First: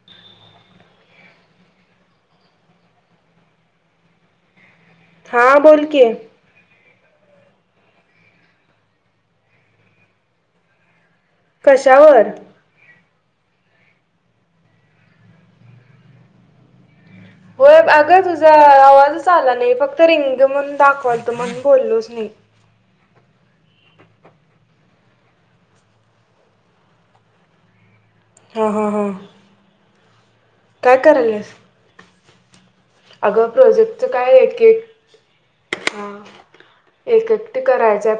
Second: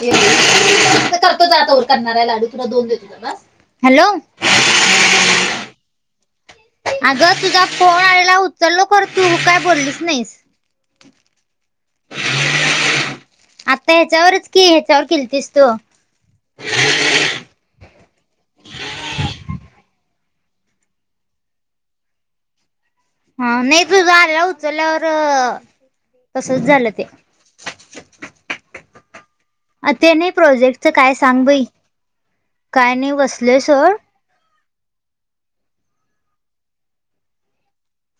करतो जा तवर करणारा हाय लाडू तुला दोन देतो. त हॅलो हा बोलकी. अगं तुझा फोन आलेला उचललो खरं तू काय बोललीस नाहीस. कशावर. आता ह्याच्यावरच कि ह्याच्यावर केलतीस तू. होय अगं तुझा आवाजच आला नाही, फक्त रिंग म्हणून दाखवालत म्हण बोललोच नाही. हा नाही तुझ आल्यावर उचल्यावर, तसच झालं ते, हा हा हां अ ते नाही प्रोजेक्टच काय सांग बाई. काय नाही अगं बसलोय सोड प्रोजेक्ट काय एकेक एक एकटी करायचाय.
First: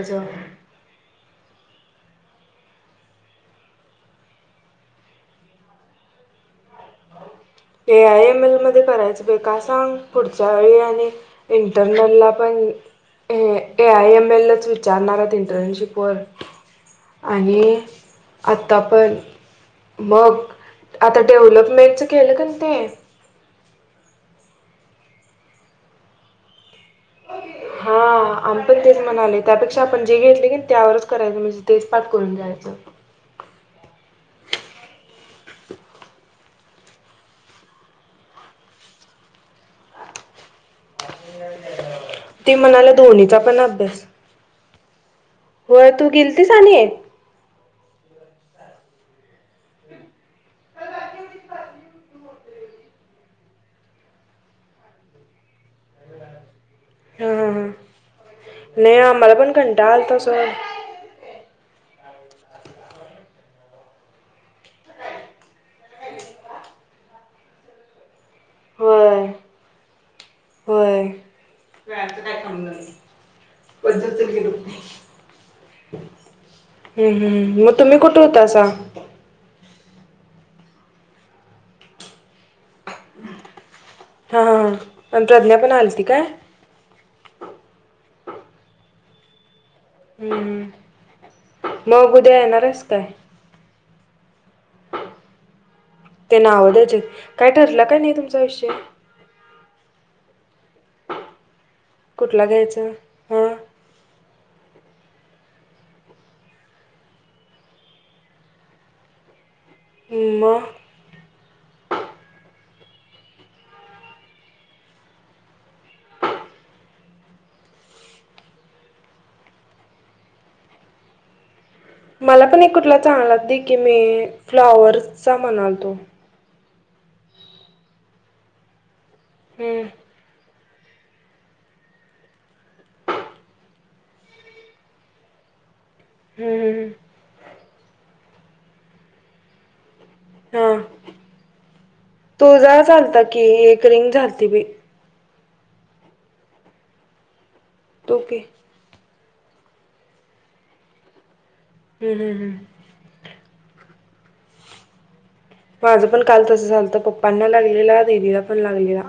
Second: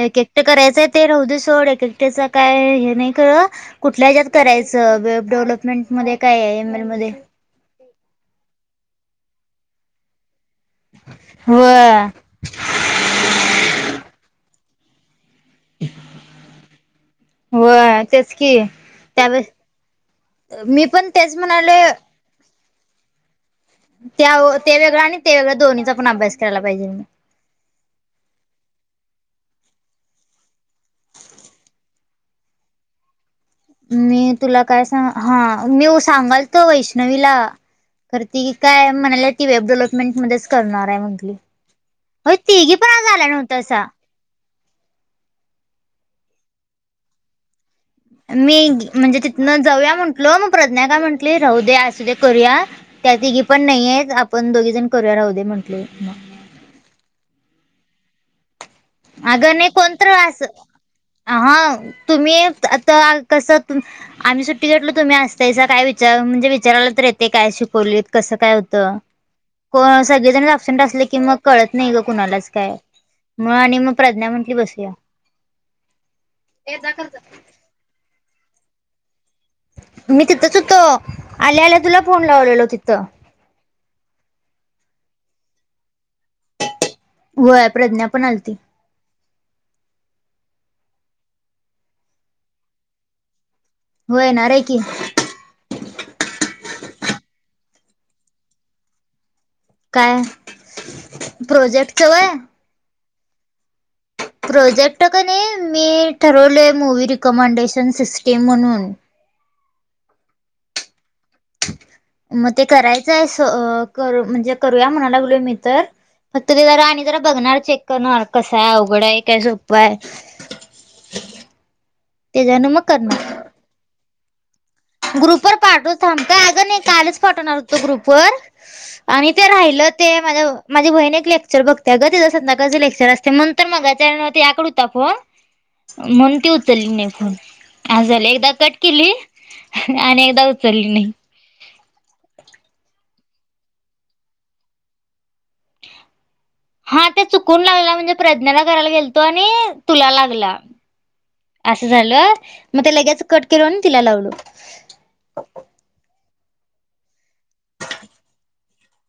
एक एकटं करायचंय ते राहद सोड एक एकट्याच काय हे नाही खरं कुठल्या हेज्यात करायचं वेब डेव्हलपमेंट मध्ये काय ए आय यम एल मध्ये. ए आय एम एल मध्ये करायचं बाई का सांग, पुढच्या वेळी आणि व इंटरनेलला पण A A I M L वि विचारणारत इंटर्नशिपवर. व आणि तेच की आता पण त्यावेळेस बघ मी पण आता तेच डेव्हलप म्हणाले मे च केलं. ते [unintelligible] त्या ते वेगळं आणि ते वेगळं दोन्हीचा पण अभ्यास करायला पाहिजे मी. हा आम्ही पण तेच म्हणाले त्यापेक्षा आपण जे घेतले की त्यावरच करायचं म्हणजे तेच पाठ करून जायचं. मी तुला काय सांग हा मी सांगाल तो वैष्णवीला. खरं ती काय म्हणालेय ती वेब डेव्हलपमेंट मध्येच करणार आहे म्हण होय ती तिघी म्हणाल्या पण आज आला दोन्हीचा पण नव्हतासा. व्हय तू गेलतीस आणि? मी तिथनं जऊया म्हणलो मग प्रज्ञा काय म्हंटली राहू दे असू दे, करूया त्यातिघी पण नाहीय आपण दोघी जण करूया राहू दे म्हटली. हां हां हां नाही आम्हाला पण अगं नाही कंटाळा कोणतर आलता सोड आस आ हा तुम्ही आता कस तु- आम्ही सुट्टी घेतलो तुम्ही असतासा काय विचार म्हणजे विचारयला तर येते काय शिकवलीत कसं काय होत. होय को सगळेजणच अबसेंट होय. असले की मग कळत नाही ग कुणालाच काय. मग आणि मग प्रज्ञा पंचाअत्तर किलो, म्हटली बसूया. हम्म हम्म मग तुम्ही कुठं होतासा? मी तिथंच होतो आल्या आल्या तुला फोन लावलेलो तिथं. हा ह ह आणि प्रज्ञा पण आलती काय? होय प्रज्ञा पण आलती हम्म हम्म. मग उद्या येणार हायस काय? होय येणाराय की ते नाव द्याचेत काय ठरलं काय नाई तुमचा विषय काय प्रोजेक्टच वय त्याच प्रोजेक्ट कनी मी ठरलोय मूवी रिकमेंडेशन सिस्टीम म्हणून हम म म ते करायचंय स कर म्हणजे करूया म्हणालागलोय मी तर फक्त ते जरा आणि जरा बघणार चेक करणार कसं आहे अवघडय काय सोप हाय [unintelligible] मला पण एक कुटला चांगला दी की मी फ्लॉवर ग्रुप वर पाठवत थांब काय अ गं नइ कालच पाठवणार हुतो ग्रुपवर आणि ते हम्म राहिलं ते माझ माजी बहिण एक लेक्चर बघत्या गं तिज संद्याकाळच लेक्चर असतय मनुन मगाच्यान तियाकड हुता फोण म्हणुन ती हम्म उचल्ली नइ हम्म फोन हास झाल एकदा कट केली आणि एकदा उचल्ली नइ तु जा च आलता की एक रिंग झालती बइ हा ते चुकून लागला म्हणजे तू की प्रज्ञाला करायला गेलतो आणि तुला लागला असं हम्म झालं हम्म हम्म मग ते लगेचं कट केलो आणि तिला लावलो माझं पण काल तसं झालत पप्पांना लागलेला दिदीला पण लागलेला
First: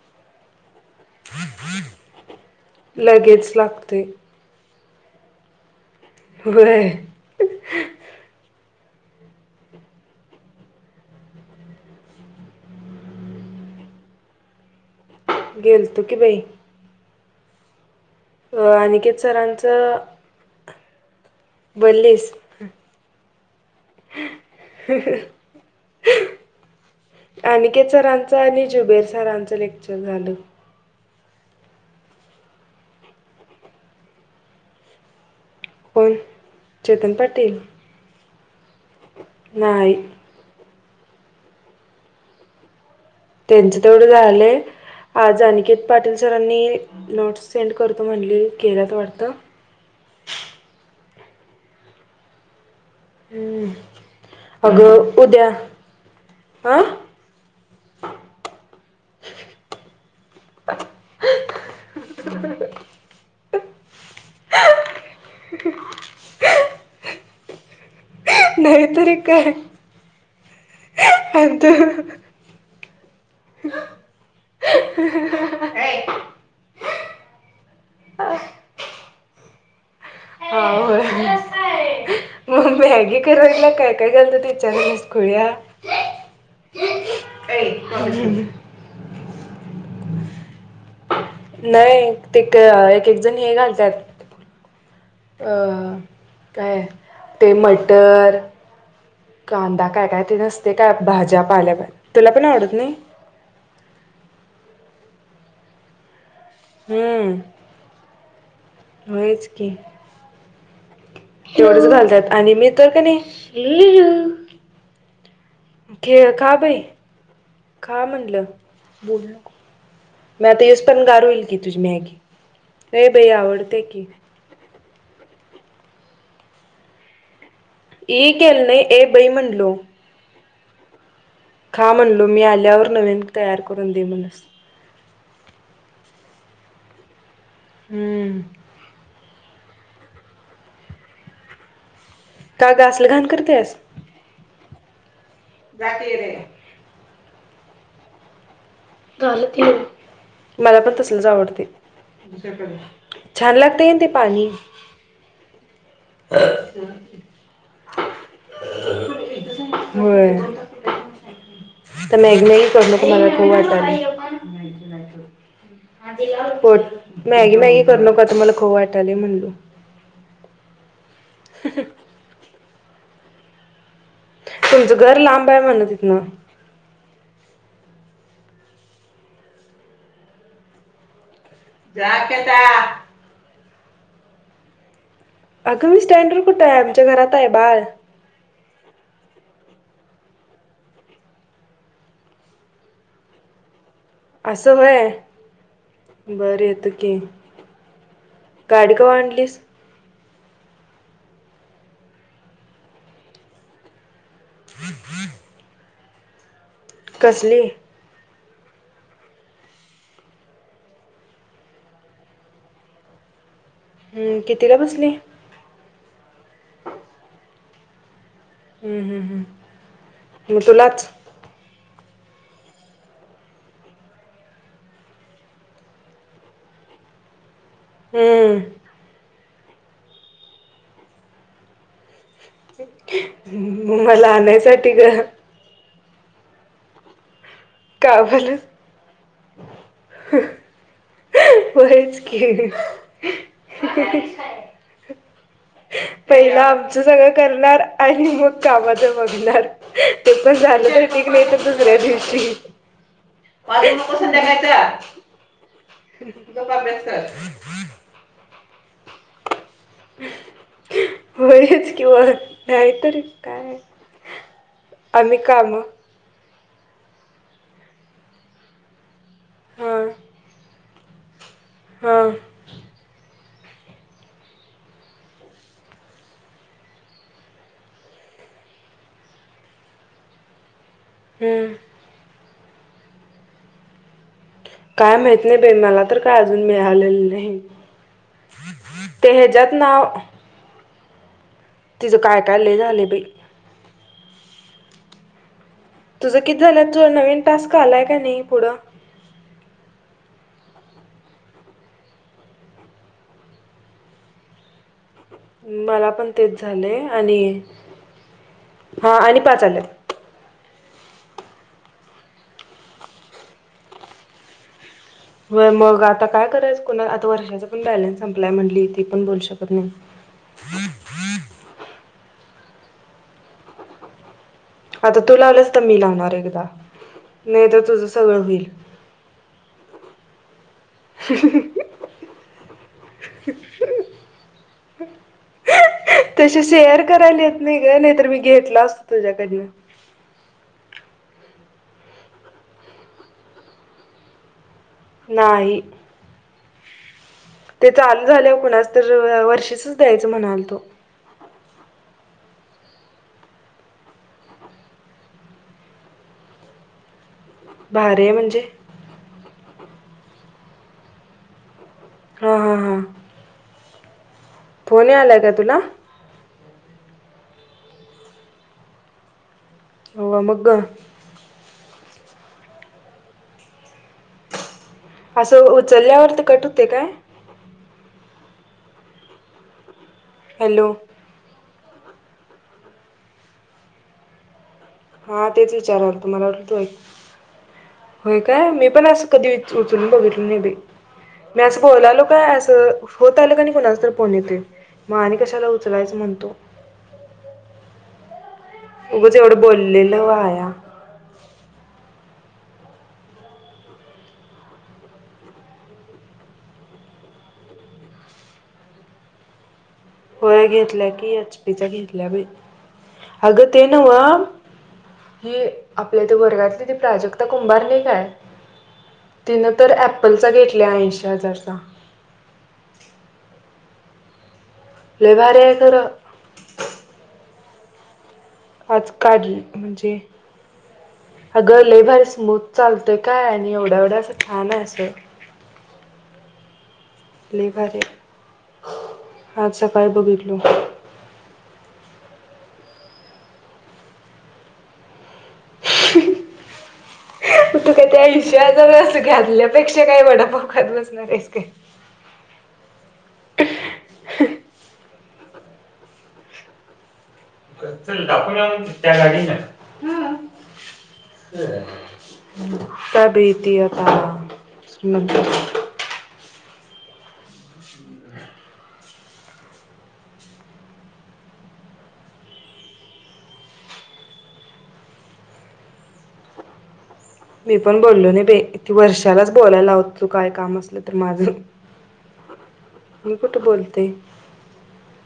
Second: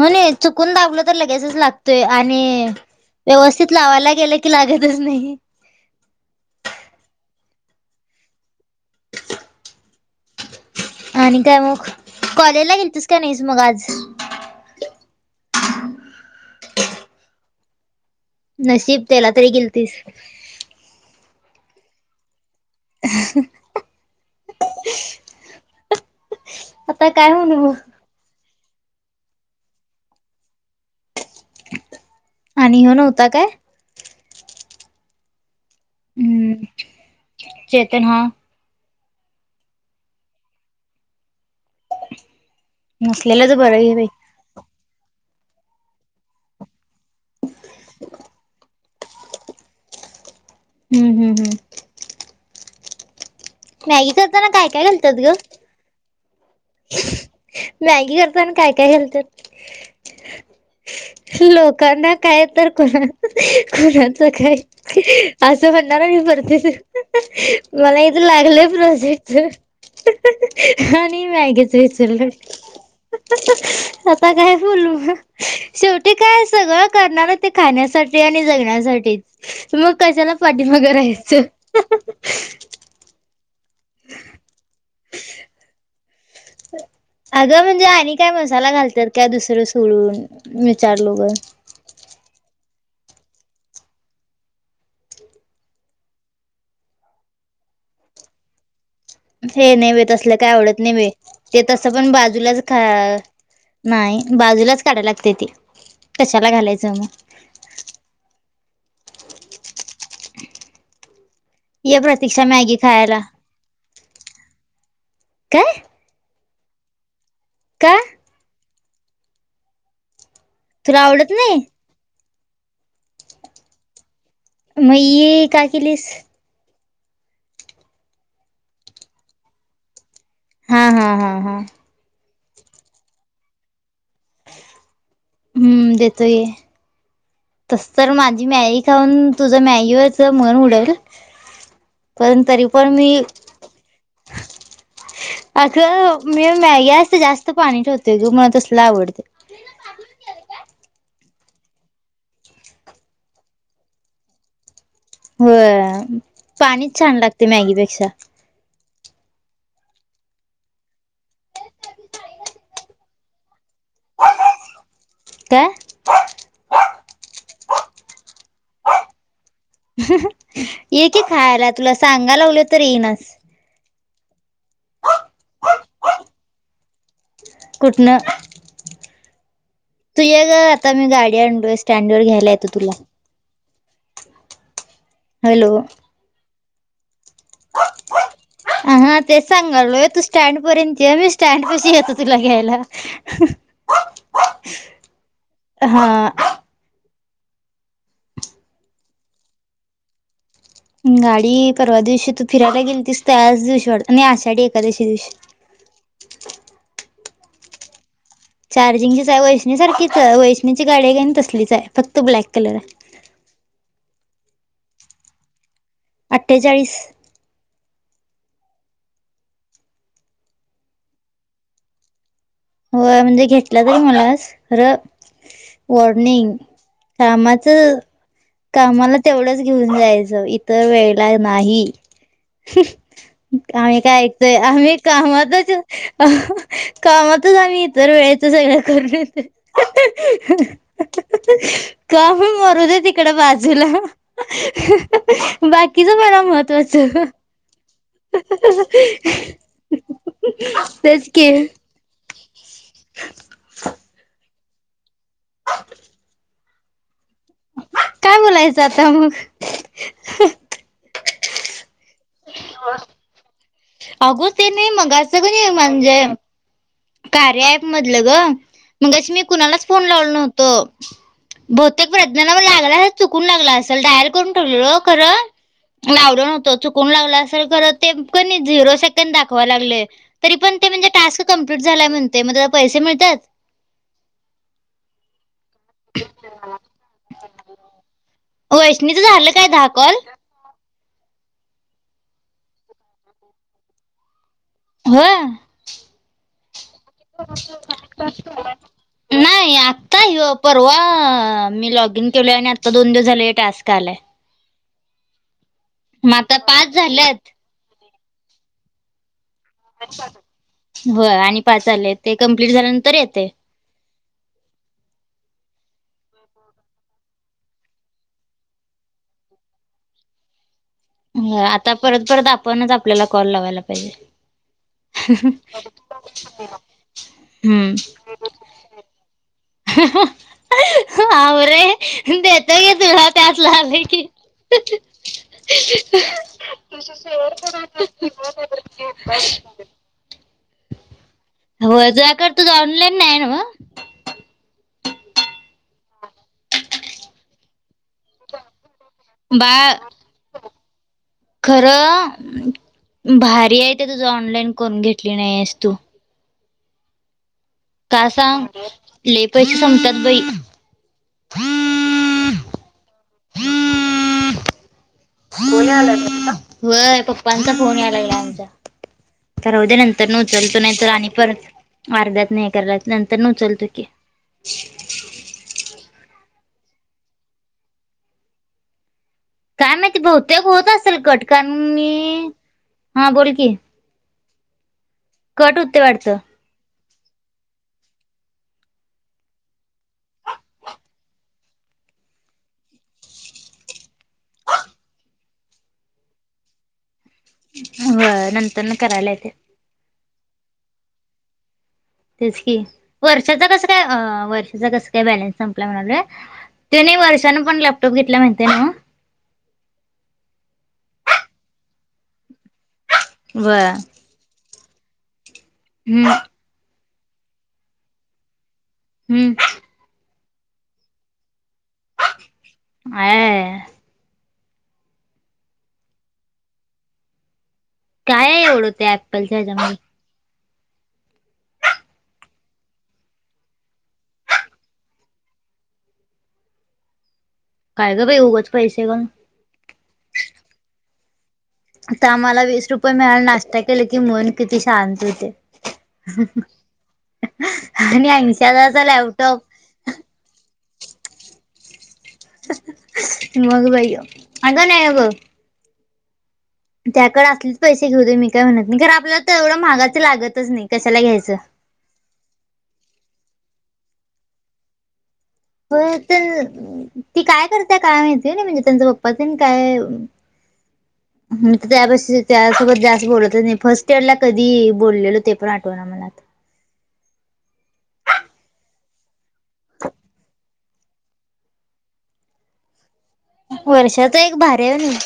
होनी चुकून दाबलं तर लगेचच लागतोय आणि लगेच व्यवस्थित लागतोय लावायला गेलं की कि लागतच नाइ व्हय [unintelligible] आणि काय मग कॉलेजला गेलतीस काय नइस मग आज गेलतो की बई अ, नशिब अनिकेत तेला तरी गिलतिस सरांचं बोल्लिस [unintelligible] [unintelligible] आता काय म्हणू मग अनिकेत सरांच आणि जुबेर सरांचं लेक्चर झालं आणि ह्यो नव्ता काय कोन चेतन पाटील तेन हा नाई नसलेलंच तेंच बरं घे तेवड बाई झालय आज आनिकेत पाटील सरांनी नोट्स सेंड करतो म्हणलेलित केल्यात वाडतं हम् हम हम्म मॅगी करताना काय काय घालतात अगं ग उद्या हा मॅगी करतना काय काय घालत्यास? लोकांना काय तर कुणा कोणाच काय असं म्हणणार मि परतीच मला इत लागलंय नाहीतरी काय प्रोजेक्टच आणि ही मॅगी आता काय बोलू मग. शेवटी काय सगळं करणाराय ते खाण्यासाठी आणि जग ण्यासाठी मग कशाला हा पाठिमाग होय रहायचं. मग मॅगी सुरुवातीला काय काय घालत्यात विचारला नाहीस खुळ्या? अगं म्हणजे आणि काय मसाला घालत्यात त्या दुसरं सोडून, विचारलो गं. नाही, क ते एक एक जण हे घालत्यात अं काय ते मटर हे कांदा नाही बाई तसलं ते काय नसते आवडत नाही बाई, भाज्या ते पाल्या तसं पण तुला बाजूलाच आवडत खा नाही नाही, बाजूलाच काढाय लागतय ते, कशाला घालाय हम्म, होयच की. तेवढच ये घालत्यात, प्रतीक्षा आणि मी मॅगी तर कनी खायला हम्म काय खेळ खा बाई का खा म्हणलं बोलू नको मी आता युस तुला पर्यंत गार आवडत होईल की नाही तुझी मॅगी, ए बई आवडत्या की. मग ई का केलीस? ई केेलो नाई, ए बाई म्हणलो. हा हा हा हा. हा म्हणलो मी आल्यावर नवीन तयार करून दे म्हणस. हम्म, देतो ये. तस तर हम्म माझी मॅगी खाऊन तुझं मॅगीवरचं मन उडंल. पण तरी का ग पण असलं मी घाण करतेस अगं मी मॅगी असं जास्त पाणी ठेवतोय ग, मला तसलं आवड मला पण तसलच आवडतय. छान लागतय कनी ते पाणी. होय, पाणीच छान लागतय मॅगीपेक्षा. होय आता मॅगी मॅगी करू नको मला खाऊ वाटालय. काय मॅगी मॅगी करू नको आता मला खाऊ वाटालय म्हणलो. ये की खायाला तुला सांगालागलोय तर येईनास. तुमचं घर लांब हाय म्हणलं तिथनं. कुठनं? तू ये ग आता मी गाडी आणलोसं जा स्टँडवर की घ्यायला येतो आता. तुला. हॅलो अग मी स्टँडवर कुठाय आमच्या घरात हाय बाळ. [inaudible] हा हा तेच सांगालोय तू स्टँड पर्यंत ये मी स्टँड पशी येतो तुला घ्यायला. [unintelligible] असं होय हा बर येतो की. गाडी कवा आणलीस? गाडी परवा दिवशी, तू फिरायला गीलतीस त्याच दिवशी वाटत, नाही आशाढी एकादशी दिवशी. कसली? चार्जिंगचीच आहे, वैष्णीसारखीच वैष्णीची गाडी हाय का नाही तसलीच आहे, फक्त ब्लॅक कलर हाय. हम्म, कितीला बसली? अठ्ठेचाळीस. हम्म हम्म हम्म म तुलाच. हो म्हणजे घेतला बई मलाचं खरं वॉर्निंग कामाचं हम्म कामाला तेवढंच घेऊन जायचं इतर वेळेला नाही. आम्ही काय मला ऐकतोय आणायसाठी आम्ही ग. कामातच. अह कामातच आम्ही. का बरं? [unintelligible] अहहह होयच काम की. मरू दे तिकड बाजूला, अहहह. पहिलं आमचं सगळं करणार आणि मग कामाच बघणार. ते पण झालं तर ठिक तेच नाय की तर दुसऱ्या दिवशी. मागू नको संध्याकाळच गप्प अभ्यास कर. काय बोलायचं आता मग. होयच की मग नाही तरीच काय? अग ते मी मघाच आम्ही कनी काम म्हणजे.. कार्या ॲप मधलं ग मगाशी मी कुणालाच हा फोन लावलो नव्हतो. बहुतेक हा प्रज्ञाला मग लागला अस चुकून लागला असेल डायल करून ठेवलेल खरं. लावलो नव्हतो चुकून लागला असेल खरं ते क नी झिरो सेकंद दाखवा लागलय. तरी पण ते म्हणजे टास्क हम्म कंप्लीट झाला म्हणते मग त्याला पैसे मिळत्यात? काय माहीत नाही बाई मला तर काय अजून मिळालेलं नाही. वैष्णीच ते झालं काय ह्याच्यात दहा नाव. कॉल तिचं काय काय लय झालंय बाई. होय. तुझं किती झाल्यात नवीन टास्क आलाय का नाही पुढं? नाही. नाही आत्ता ह्यो परवा मी लॉग इन केलोय आणि आता दोन दिवस झाले टास्क आलाय. मला पण मग आता तेच पाच झाले आणि, झाल्यात हा आणि पाच आल्यात. होय, आणि पाच आले ते कम्प्लीट झाल्यानंतर येतय होय, मग आता काय करायचं कोणा आता वर्षाचा पण बॅलन्स संपलाय म्हणली ती पण बोलू शकत नाही. आता परत परत आपणच आपल्याला कॉल लावायला पाहिजे. आता तू लावलंस तर मी लावणार एकदा नाही तर हम्म तुझं सगळं होईल. हहह. हावरे, देतो की तुला त्यातल आलं की तसे शेअर करायला देत नाही ग नाही तर मी घेतला असतो तुझ्याकडन. होय तुझ्याकडे तुझ ऑनलाईन नाय न्हवं. नाही. ते चालू झाल्यावर कुणाच तर वर्षीच बाळ द्यायच म्हणालतो. खरं, भारी आहे ते तुझ ऑनलाईन करून घेतली नाहीस तू. भारी का आहे म्हणजे सांग लय पैसे संपतात बाई. हां हां हां. [inaudible] [inaudible] फोन यायलाय. फोन यायला तुमचा, होय पप्पांचा फोन यायला आहे आमचा. राहुदेत नंतरन हो मग ग उचलतो नाही तर आणि परत अर्ध्याात न हे करायला लागत, नंतरनी उचलतो की. असं उचलल्यावरती कट होतोय काय? काय माहिती बहुतेक होत हॅलो असेल कट कारण मी हा बोल की. हा तेच कट होते विचाराल वाटतं मला वाटलं तू. होय, काय मी पण असं कधी उचलून बघितल नाही बाई मी असं बोलालो काय असं होत आलं कनई कुणाचं तर फोन येतोय. म आणि कशाला उचलायचं म्हणतो, व्हयं नं उगंच एवढं बोललेलं वाया. तेच की, वर्षाचा कसं काय अ वर्षाचा कसं काय बॅलन्स संपला म्हणालोय. ते नाही वर्षानं पण लॅपटॉप घेतल्या माहितीय नव्हं. व्हयं घेतल्या की एच पी चा घेतल्या बई अगं बर ते नव हि आपल्या हम्म ते वर्गातली प्राजक्ता कुंभार नाही काय तिनं हम्म तर ऍप्पलचा घेतल्या ऐंशी हजारचा. आयाययययय... लई भारी हाय खरं. काय. आज त्या ऍपलच्या काढल्या ह्याच्यामध्ये म्हणजे- अगं लई भारी स्मूथ चालतोय काय आणि एवढा -एवढा असं छान आहे असं. लई भारी काय ग बाई उगच पैसे घालून आहे, आज सकाळी बघितलो. हितं आम्हांला वीस रुपये मिळालं, नाष्टा केलं की मन किती शांत हुतयं. आणि ऐंशी हजाराचा लॅपटॉप. पेक्षा काय वडापाव खात बसणार आहेस काय. मग भई अगं नाही अग. त्यजाकडं असलीच पैसे घेऊ चल दे मी दाखवून काय या मग म्हणत नाही, त्या खरं आपल्याला तेवढं महागाचं गाडीनं लागतच नाही कशाला घ्यायचं. हं काय भीती आता मंतर होय तर ती काय करत्या काय माहिती होय नई म्हणजे त्यांचा प पप्पा तेन काय मी तर त्यजापशी त्यासोबत जास्त बोलतच नाही, फर्स्ट इयरला कधी बोललेलो ते पण आठवत रामनाथ मी पण बोललो नाही बई ती वर्षालाच बोलायला लावत हुतो काय काम असलं तर माझं‌. [unintelligible] बोलते वर्षाचं एक भारी हाय होय नाही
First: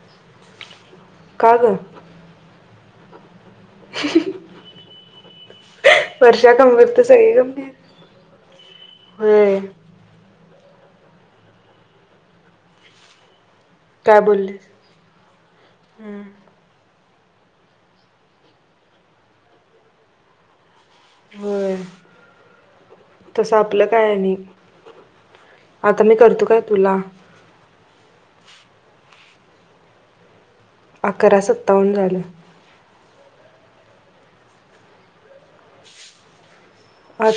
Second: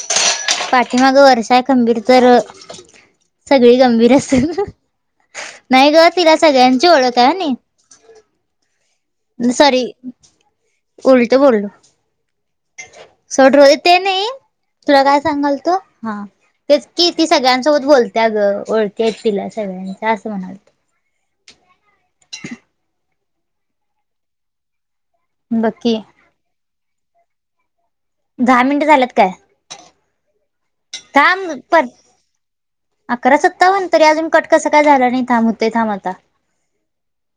पाठीमागं का वर्षा ग खंबीर तर सगळी गंभीर असत्यात, नाही गं तिला वर्षा सगळ्यांची गंभीर तर ओळख आहे सगळी होय नई. गंभीर होय स्वारी उलटं बोललो सोड रोहित ते काय नाही बोललीस तुला काय सांगालतो हा तेच की, ती सगळ्यांसोबत बोलत्या ग ओळखी हायत तिला सगळ्यांच्या असं म्हणालतो. व्हय. [inaudible] तस आपलं काय आणि बघ की आता मी करतो काय तुला. दहा मिनिटं झाल्यात काय? अकरा थांब पर सत्तावन्न झालं अकरा सत्तावन्न तरी अजून कट कसं काय झाला नाही थांब हुतयं थांब आता. आता